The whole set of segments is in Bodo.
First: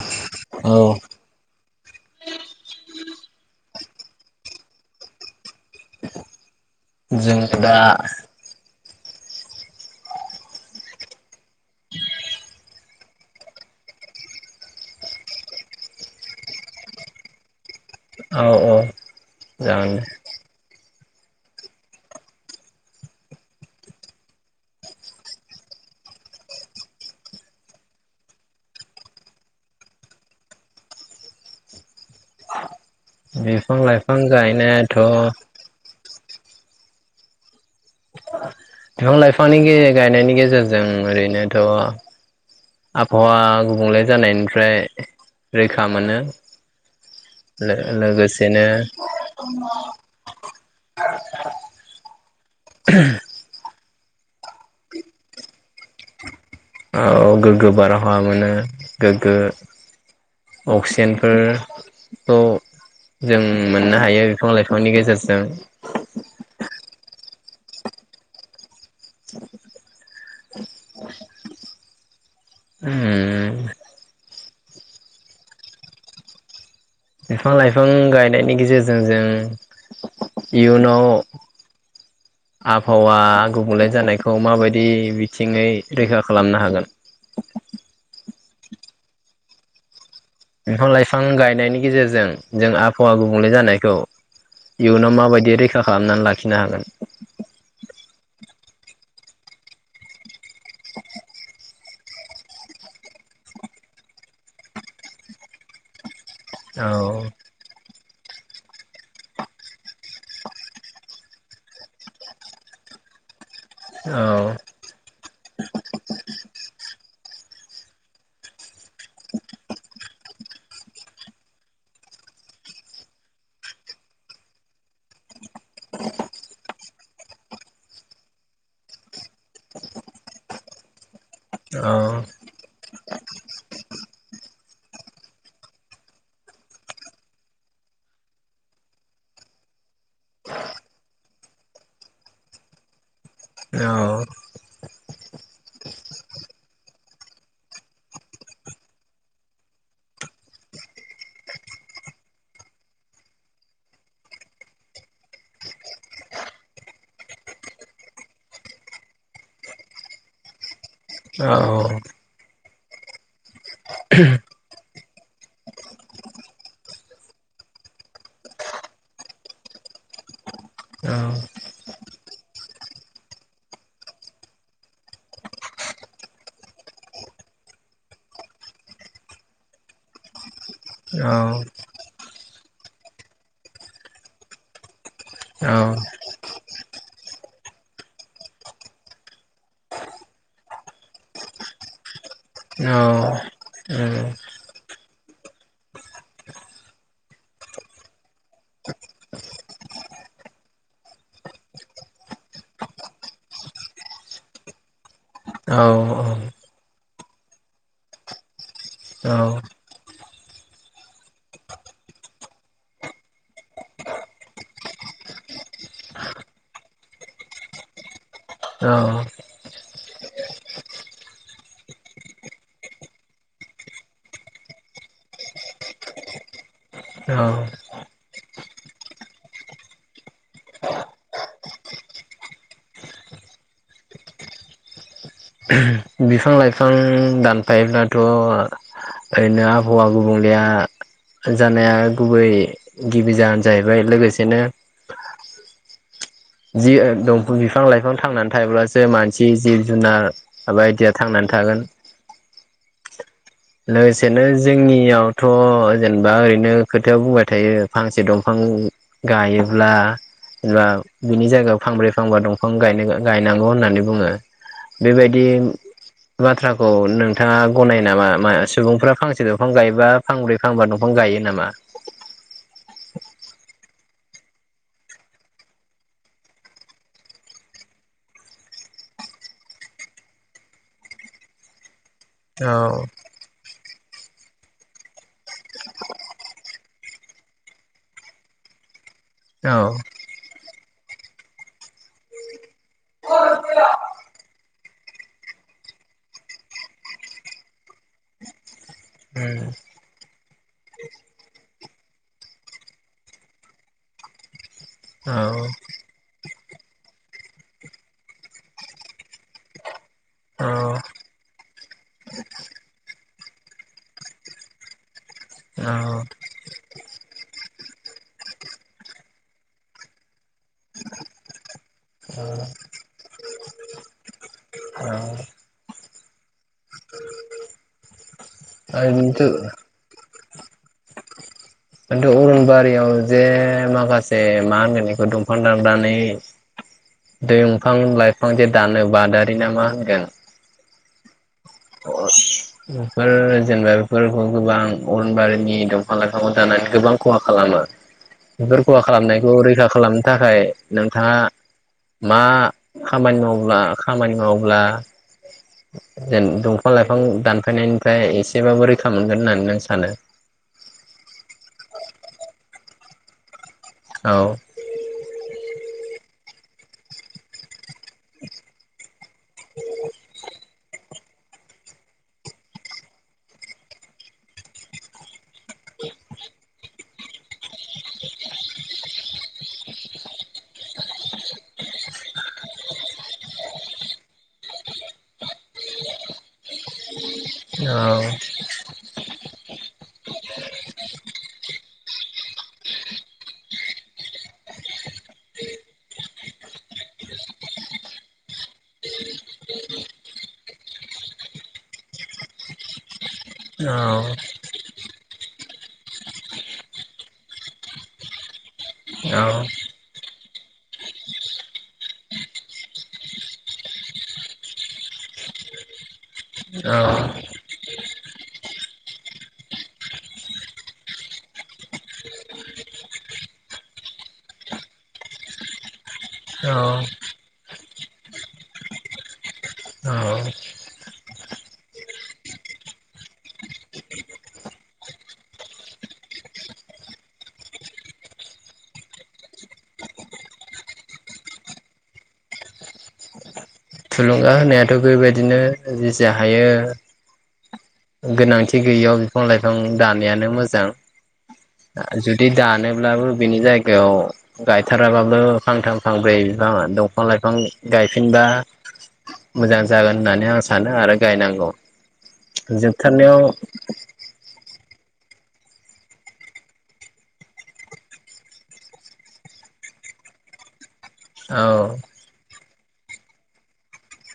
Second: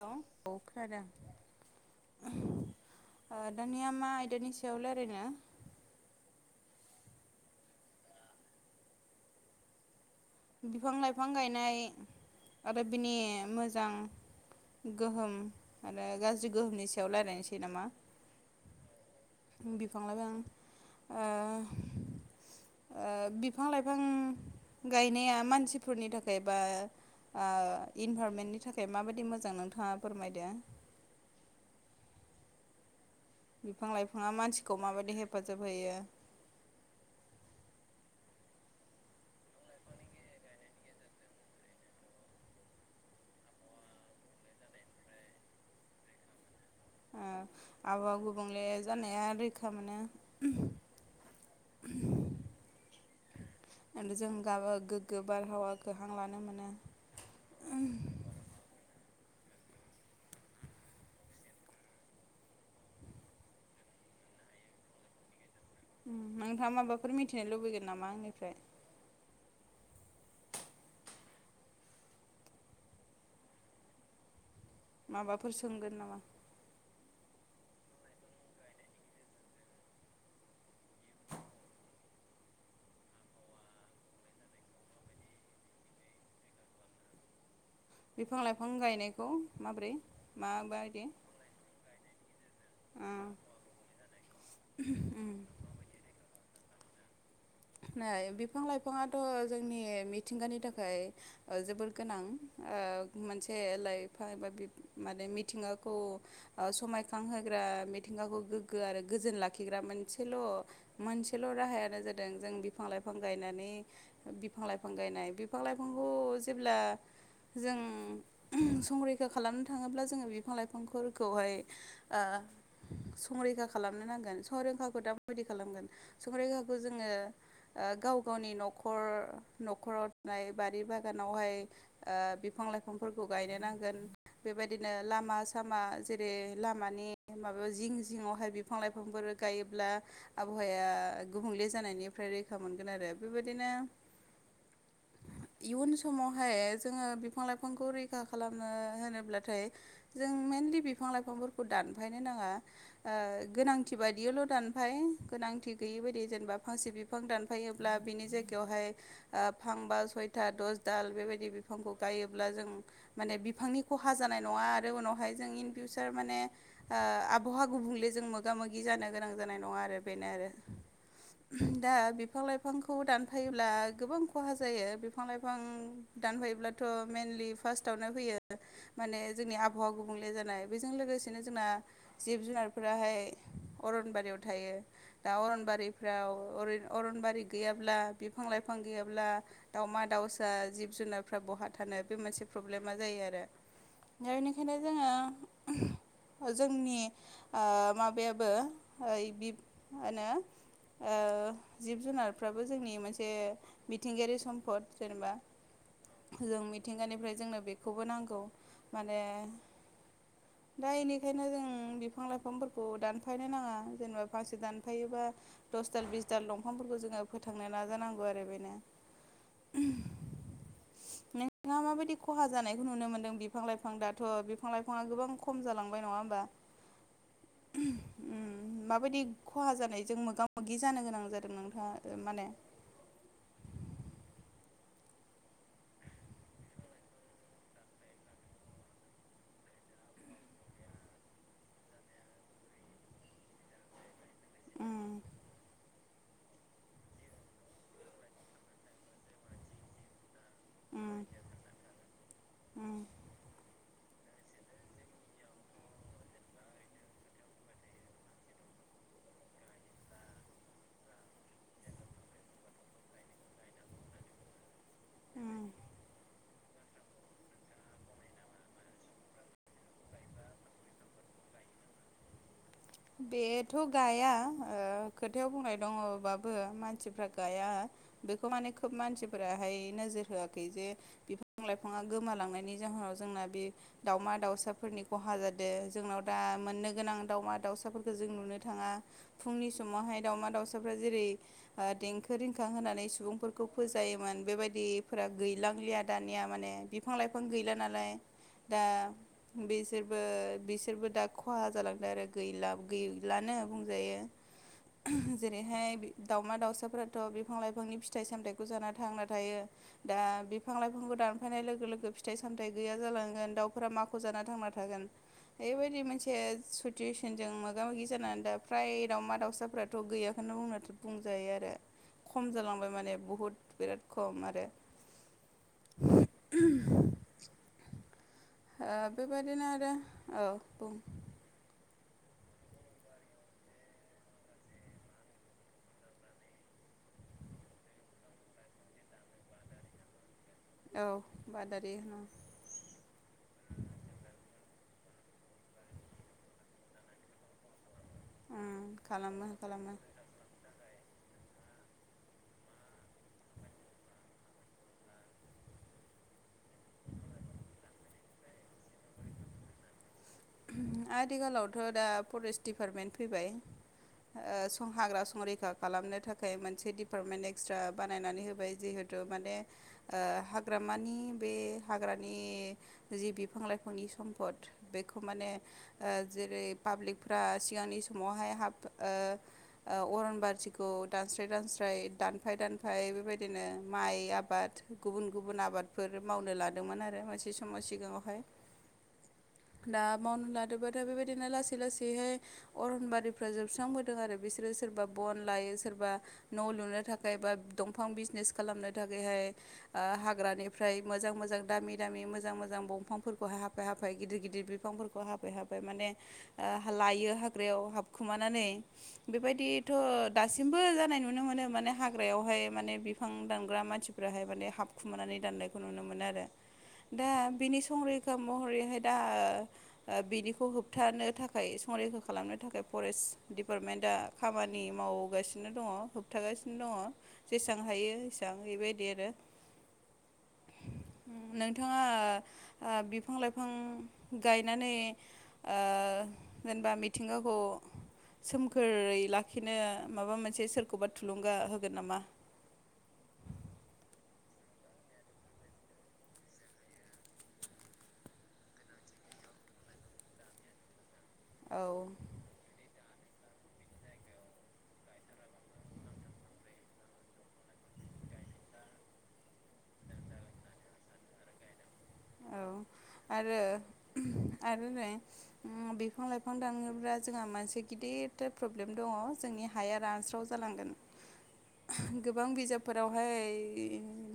हेल औ खोनादों ओ दानिया मा आयदानि स याव रायलायनो जों दा बिफां लाइफां गायनाय आरो बिनि मोजां गोहोम आरो गाज्रि गोहोमनि सायाव रायलायनोसै नामा औ औ जागोन दे बिफां लाइफां ओ ओ बिफां लाइफां गायनाया मानसिफोरनि थाखाय बा ओ इनभाररमेन्टनि थाखाय माबायदि मोजां नोंथांङा फोरमायदो। बिफां लाइफां लाइफाङा मानसिखौ गायनायाथ' माबायदि हेफाजाब होयो? बिफां लाइफांनि गे गायनायनि गेजेरजों ओरैनोथ आबहावा गुबुंले जानायनिफ्राय रैखा मोनो। ओ आबहावा गुबुंले लोगोसेनो जानाया रैखा मोनो। [inaudible] [unintelligible] जों गा गोग्गो बारहावाखो हां लानो मोनो। ओ औ गोगो बारहावा मोनो गोग्गो अक्सिजेनफोरखौ जों मोननो हायो बिफां लाइफांनि गेजेरजों। उम्म नोंथांङा माबाफोर मिथिनो लुबैगोन नामा आंनिफ्राय? उम्म माबाफोर सोंगोन नामा? बिफां लाइफां गायनायनि गेजेरजों जों इयुनाव आबहावा गुबुंले जानायखौ माबायदि बिथिङै रैखा खालामनो हागोन? बिफां लाइफां गायनायखौ माबोरै बिफां माबायदि लाइफां गायनायनि गेजेरजों जों आबहावा ओ गुबुंले जानायखौ इयुनाव माबायदि रैखा खालामनानै लाखि खिनो हागोन नै बि बिफां लाइफाङाथ जोंनि मिथिंगानि थाखाय जोबोर गोनां ओ मोनसे लाइफां एबा माने मिथिंगाखौ औ समायखां होग्रा मिथिंगाखौ गोगगो आरो गोजोन लाखिग्रा मोनसेल मोनसेल राहायानो जादों जों बिफां लाइफां गायनानै औ बिफां लाइफां गायनाय बिफां लाइफांखौ जेब्ला जों संरैखा खालामनो थाङोब्ला जोंङो बिफां लाइफांफोरखौहाय ओ संरैखा खालामनो नांगोन, संरैखाखौ दा माबायदि खालामगोन संरैखाखौ जोङो गाव गावनि न'खर न'खराव थानाय बारि बागान आवहाय औ बिफां लाइफां फोरखौ गायनो नांगोन बेबायदिनो लामा सामा जेरै लामानि माबायाव जिं जिङावहाय बिफां लाइफांफोर गायोब्ला आबहावाया गुबुंले जानायनि फ्राय रैखा मोनगोन आरो औ इयुन समावहाय जोंङो बिफां लाइफांखौ रैखा खालामनो होनोब्लाथाय जों मइेनलि बिफां लाइफांफोरखौ दानफायनो नाङा ओ गोनांथि बायदियावल दानफाय गोनांथि गैयै बायदि जेनेबा फांसे बि फां दानफायोब्ला बिनि जायगायावहाय ओ फांबा सयथा दस दाल बेबायदि औ बिफांखौ गायोब्ला जों माने बिफांनि खहा जानाय नङा आरो उनावहाय जों इन फिउसार माने ओ आबहावा गुबुंले जों मोगा मोगि जानो गोनां जानाय नङा आरो बेनो आरो। औ दा बिफां लाइफांखौ दानफायोब्ला गोबां खहा जायो, बिफां लाइफां दानफायोब्लाथ मेइनलि फार्स्टआवनो फैयो माने जोंनि आबहावा गुबुंले जानाय बेजों लोगोसेनो जोंना जिब जुनारफोराहाय अरनबारियाव थायो दा अरनबारिफ्राव अरनबारि गैयाब्ला बिफां लाइफां गैयाब्ला दाावमा दाउसा जिब जुनारफ्रा बहा थानो बे मोनसे प्रब्लेमा जायो आरो दा औ बेनिखायनो जोंङो जोंनि ओ माबायाबो ओ बि मा होनो ओ जिब जुनारफ्राबो जोंनि मोनसे मिथिंगायारि सम्फद जेनेबा औ औ जों मिथिंगानिफ्राय जोंनो बेखौबो नांगौ माने दा इनिखायनो जों बिफां लाइफांफोरखौ दानफायनो नाङा जेनेबा फांसे दानफायोबा दस दाल बिसदाल दंफांफोरखौ जोङो फोथांनो नाजानांगौ आरो बेनो। नोंथाङा माबायदि खहा जानायखौ नुनो मोनदों बिफां लाइफां दाथ बिफां लाइफाङा गोबां खम जालांबाय नङा होमबा उम्म माबायदि खहा जानायजों मोगा मोगि जानो गोनां जादों नोंथांङा माने बिफां लाइफां दानफायोब्लाथ ओरैनो आबहावा गुबुंलेया जानाया गुबै गिबि जाहोन जाहैबाय लोगोसे उम बिदिनो जि दंफां बिफां लाइफां थांनानै थायोब्लासो मानसि जिब जुनार बायदिया उम थांनानै थागोन। उम। लोगोसेनो जोंनियावथ जेनेबा ओरैनो खोथायाव बुंबाय थायो। फांसे दंफां गायोब्ला जेनेबा बिनि जायगायाव फांब्रै फांबा दंफां गायनो गायनांगौ होननानै बुङो। बेबायदि उम बाथ्राखौ नोंथाङा गनायो नामा? सुबुंफोरा फांसे दंफां गायोबा फांब्रै फांबा दंफां गायो नामा? बेथ गाया खोथायाव बुंनाय दङबाबो मानसिफ्रा गाया बेखौ माने खोब मानसिफोराहाय नोजोर होआखै जे बिफां लाइफाङा औ गोमालांनायनि जाहोनाव जोंना बे दाउमा दाउसाफोरनि खहा जादों जोंनाव दा मोननो गोनां दाउमा दाउसा फोरखौ जों नुनो थाङा। औ फुंनि समावहाय दाउमा दावउसा जेरै देंखो रिंखां होनानै सुबुंफोरखौ फोजायोमोन। बेबायदिफोरा गैलांलिया दानिया माने बिफां लाइफां गैला नालाय दा उम बिसोरबो बिसोरबो दा खहा जालांदों आरो गैला। गैलानो बुंजायो औ जेरैहाय दावमा दाउसाफोराथ बिफां लाइफांनि फिथाइ सामथायाखौ जाना थांना थायो दा औ बिफां लाइफांखौ दानफायनाय लोगो लोगो फिथाइ सामथायाइ गैया जालांगोन दाउफोरा माखौ जाना थांना थागोन औ बेबायदि मोनसे सुथुवेसनजों मो मोगा मोगि जानानै दा फ्राय दावमा दाउसाफोराथ गैयाखौनो बुंजायो। आरो औ खम जालांबाय माने बहुद बिराद खम आरो। ओ ओरैनोथ' बेबायदिनो आरो औ। जों बारियाव जे माखासे मा होनगोन बेखौ दंफां दाननानै दंफां लाइफां जे दानो बादारि ना मा होनगोन? औ बादारि होनो। बेफोर जेनेबा बेफोरखौ गोबां अरनबारिनि दंफां लाइफांखौ दानानै गोबां खहा खालामो। बेफोर खहा खालामो खालामनायखौ रैखा खालामो खालामनो थाखाय नोंथाङा मा खामानि मावब्ला खामानि मावब्ला जेन दंफां लाइफां दानफ दानफायनिफ्राय एसेबाबो रैखा मोनगोन होननानै नों सानो? आथिखालावथ दा फरेस्ट दिडपार्टमेन्ट फैबाय। औ सम हाग्रा संरैखा खालामनो थाखाय मोनसे डिपार्टमेन्ट एक्सट्रा बानायनानै होबाय जिहेथु माने हाग्रामानि बे हाग्रानि जि बिफां लाइफांनि सम्पद बे खौ माने जेरै पाब्लिकफ्रा सिगांनि समावहाय ह ओ अरन बारिखौ दानस्राय दानस्राय दानफाय दानफाय बेबायदिनो माइ आबाद गुबुन गुबुन आबादफोर मावनो लादोंमोन आरो मोनसे समाव सिगाङावहाय दा [unintelligible] लासै लासै अरन बारिफोरा जोबस्रां बोदों आरो बिसोरो‌ सोरबा बन‌लायो सोरबा न' लुनो थाखाय बा दंफां बिसनेस खालामनो थाखाय हाग्रानिफ्राय मोजां मोजां दामि दामि मोजां मोजां बंफांफोरखौ हाफाय औ हाफाय गिदिर गिदिर बिफांफोरखौ हाबफै हाफाय माने लायो हाग्रायाव हाबखुमानानै औ बेबायदिथ दासिमबो जानाय नुनो मोनो माने हाग्रायावहाय माने बिफां दानग्रा मानसिफोराहाय माने हाबखुमानानै दाननायखौ नुनो मोनो आरो औ दा बिनि संरैखा महरैहाय दा बिनिखौ होबथानो थाखाय संरैखा खालामनो थाखाय फरेस्ट दिडिपार्टमेन्टआ खामानि मावगासिनो दङ होबथागासिनो दङ औ जेसेबां हायो एसबां बेबायदि आरो औ नोंथाङा बिफां लाइफां गायनानै ओ जेनेबा मिथिंगाखौ सोमखोरै लाखिनो माबा मोनसे सोरखौबा थुलुंगा होगोन नामा? लुंगा होनायाथ बेबायदिनो जेसे हायो गोनांथि गैयियाव बिफां लाइफां दानैयानो मोजां। औ जुदि दानो अब्लाबो बिनि जायगायाव गायथाराबाबो फांथाम फांब्रै बिफां दंफां लाइफां गायफिनबा मोजां जागोन होननानै आं सानो आरो गायनांगौ। औ जोबथारनायाव आरो आरो नै बिफां लाइफां दानोब्ला जोंहा मोनसे गिदिर थार प्रब्लेम दङ जोंनि हाया रानस्राव जालांगोन औ गोबां बिजाबफोरावहाय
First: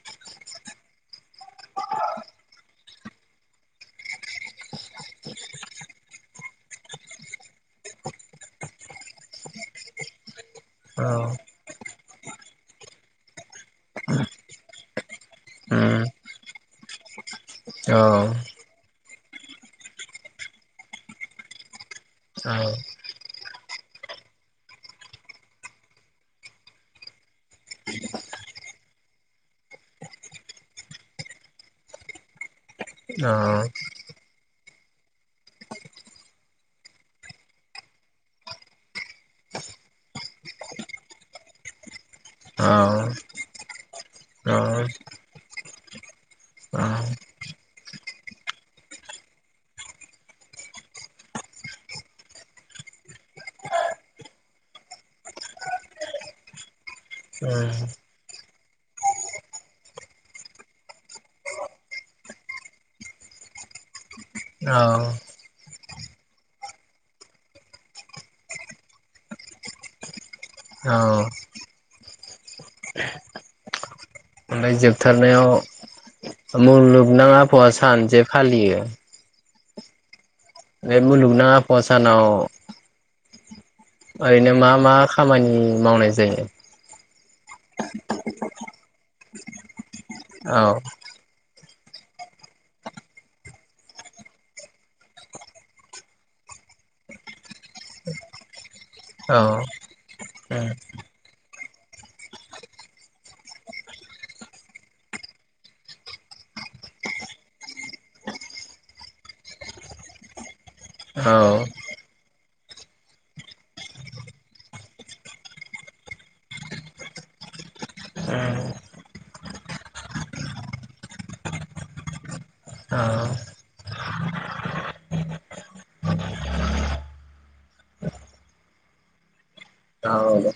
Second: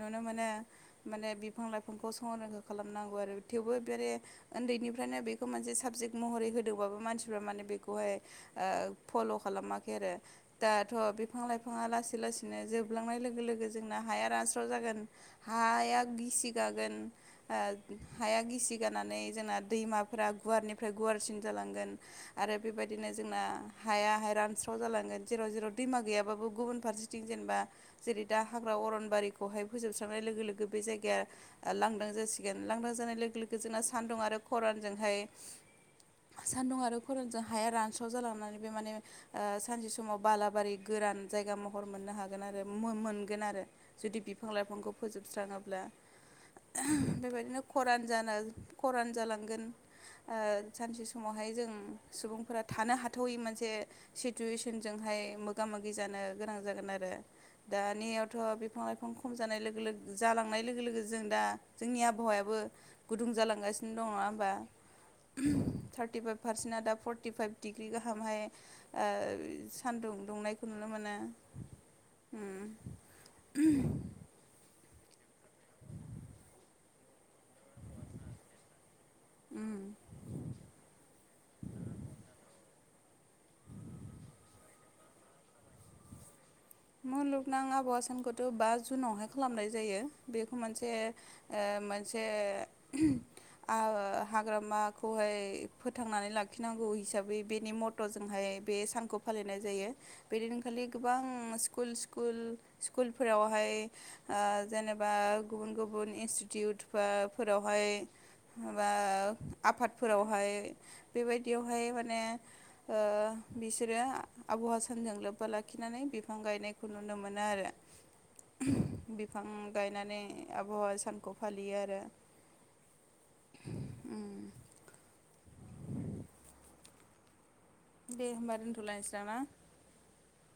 नुनो मोनो माने बिफां लाइफांखौ संरैखा खालामनांगौ आरो थेवबो बेे उन्दैनिफ्रायनो बेखौ मोनसे साबजेक्ट महरै होदोंबाबो मानसिफ्रा माने बेखौहाय फल खालामाखै आरो दाथ औ बिफां लाइफाङा लासै लासैनो जोबलांनाय लोगो लोगो जोंना हाया रानास्राव जागोन उम हाया गिसि गागोन औ हाया गिसि गानानै जोंना दैमाफोरा गुवारनिफ्राय गुवारसिन जालांगोन आरो बेबायदिनो जोंना हायाहाय रानस्राव जालांगोन जेराव जेराव दैमा गैयाबाबो गुबुन फारसेथिं जेनेबा जेरै दा हाग्रा अरनबारिखौहाय फोजोबस्रांनाय लोगो लोगो बे जायगाया लांदां जासिगोन। गोन लांदां जानाय औ उम लोगो लोगो जोंना सान्दुं आरो खरानजोंहाय सान्दुं आरो खरानजों हाया रानस्राव जालांनानै बे माने सानसे समाव बालाबारि गोरान जायगा महर मोननो हागोन आरो मोनगोन आरो जुदि बिफां लाइफांखौ फोजोबस्राङोब्ला बेबायदिनो खरान जानो खरान जालांगोन सानसे समावहाय जों सुबुंफोरा थानो हाथावयै मोनसे सिटुवेसनजोंहाय मोगा मोगि जानो गोनां जागोन आरो दानियावथ बिफां लाइफां खम जानाय लोगो जालांनाय लोगो लोगो जों दा जोंनि आबहावायाबो गुदुं जालांगासिनो दङ होमबा औ थार्टिफाइभ पारसेन्टआ दा फर्टिफाइभ डिग्रि गाहामहाय सानदुं दुंनायखौ नुनो औ मोनो। ओमफ्राय जोबथारनायाव मुलुगनां आबहावा सान जे फालियो उम बे मुलुगनां आबहावा सानाव ओरैनो मा मा खामानि मावनाय जायो? मुलुगनां आबहावा सानखौथ बा जुनावहाय खालामनाय जायो। बेखौ औ मोनसे ओ मोनसे ओमम हाग्रामाखौहाय फोथांनानै लाखिनांगौ हिसाबै बेनि मट'जोंहाय बे सानखौ औ फालिनाय जायो बे दिनखालि गोबां स्कुल स्कुल स्कुलफोरावहाय जेनेबा गुबुन गुबुन इन्स्टिटिउट फोरावहाय बा आफादफोरावहाय औ बेबायदियावहाय माने ओ बिसोरो आबहावा सानजों लोब्बा लाखिनानै बिफां गायनायखौ नुनो मोनो ओमह आरो बिफां गायनानै आबहावा सानखौ फालियो आरो औ ओम दे होमबा दोनथ'लायसै नामा औ दे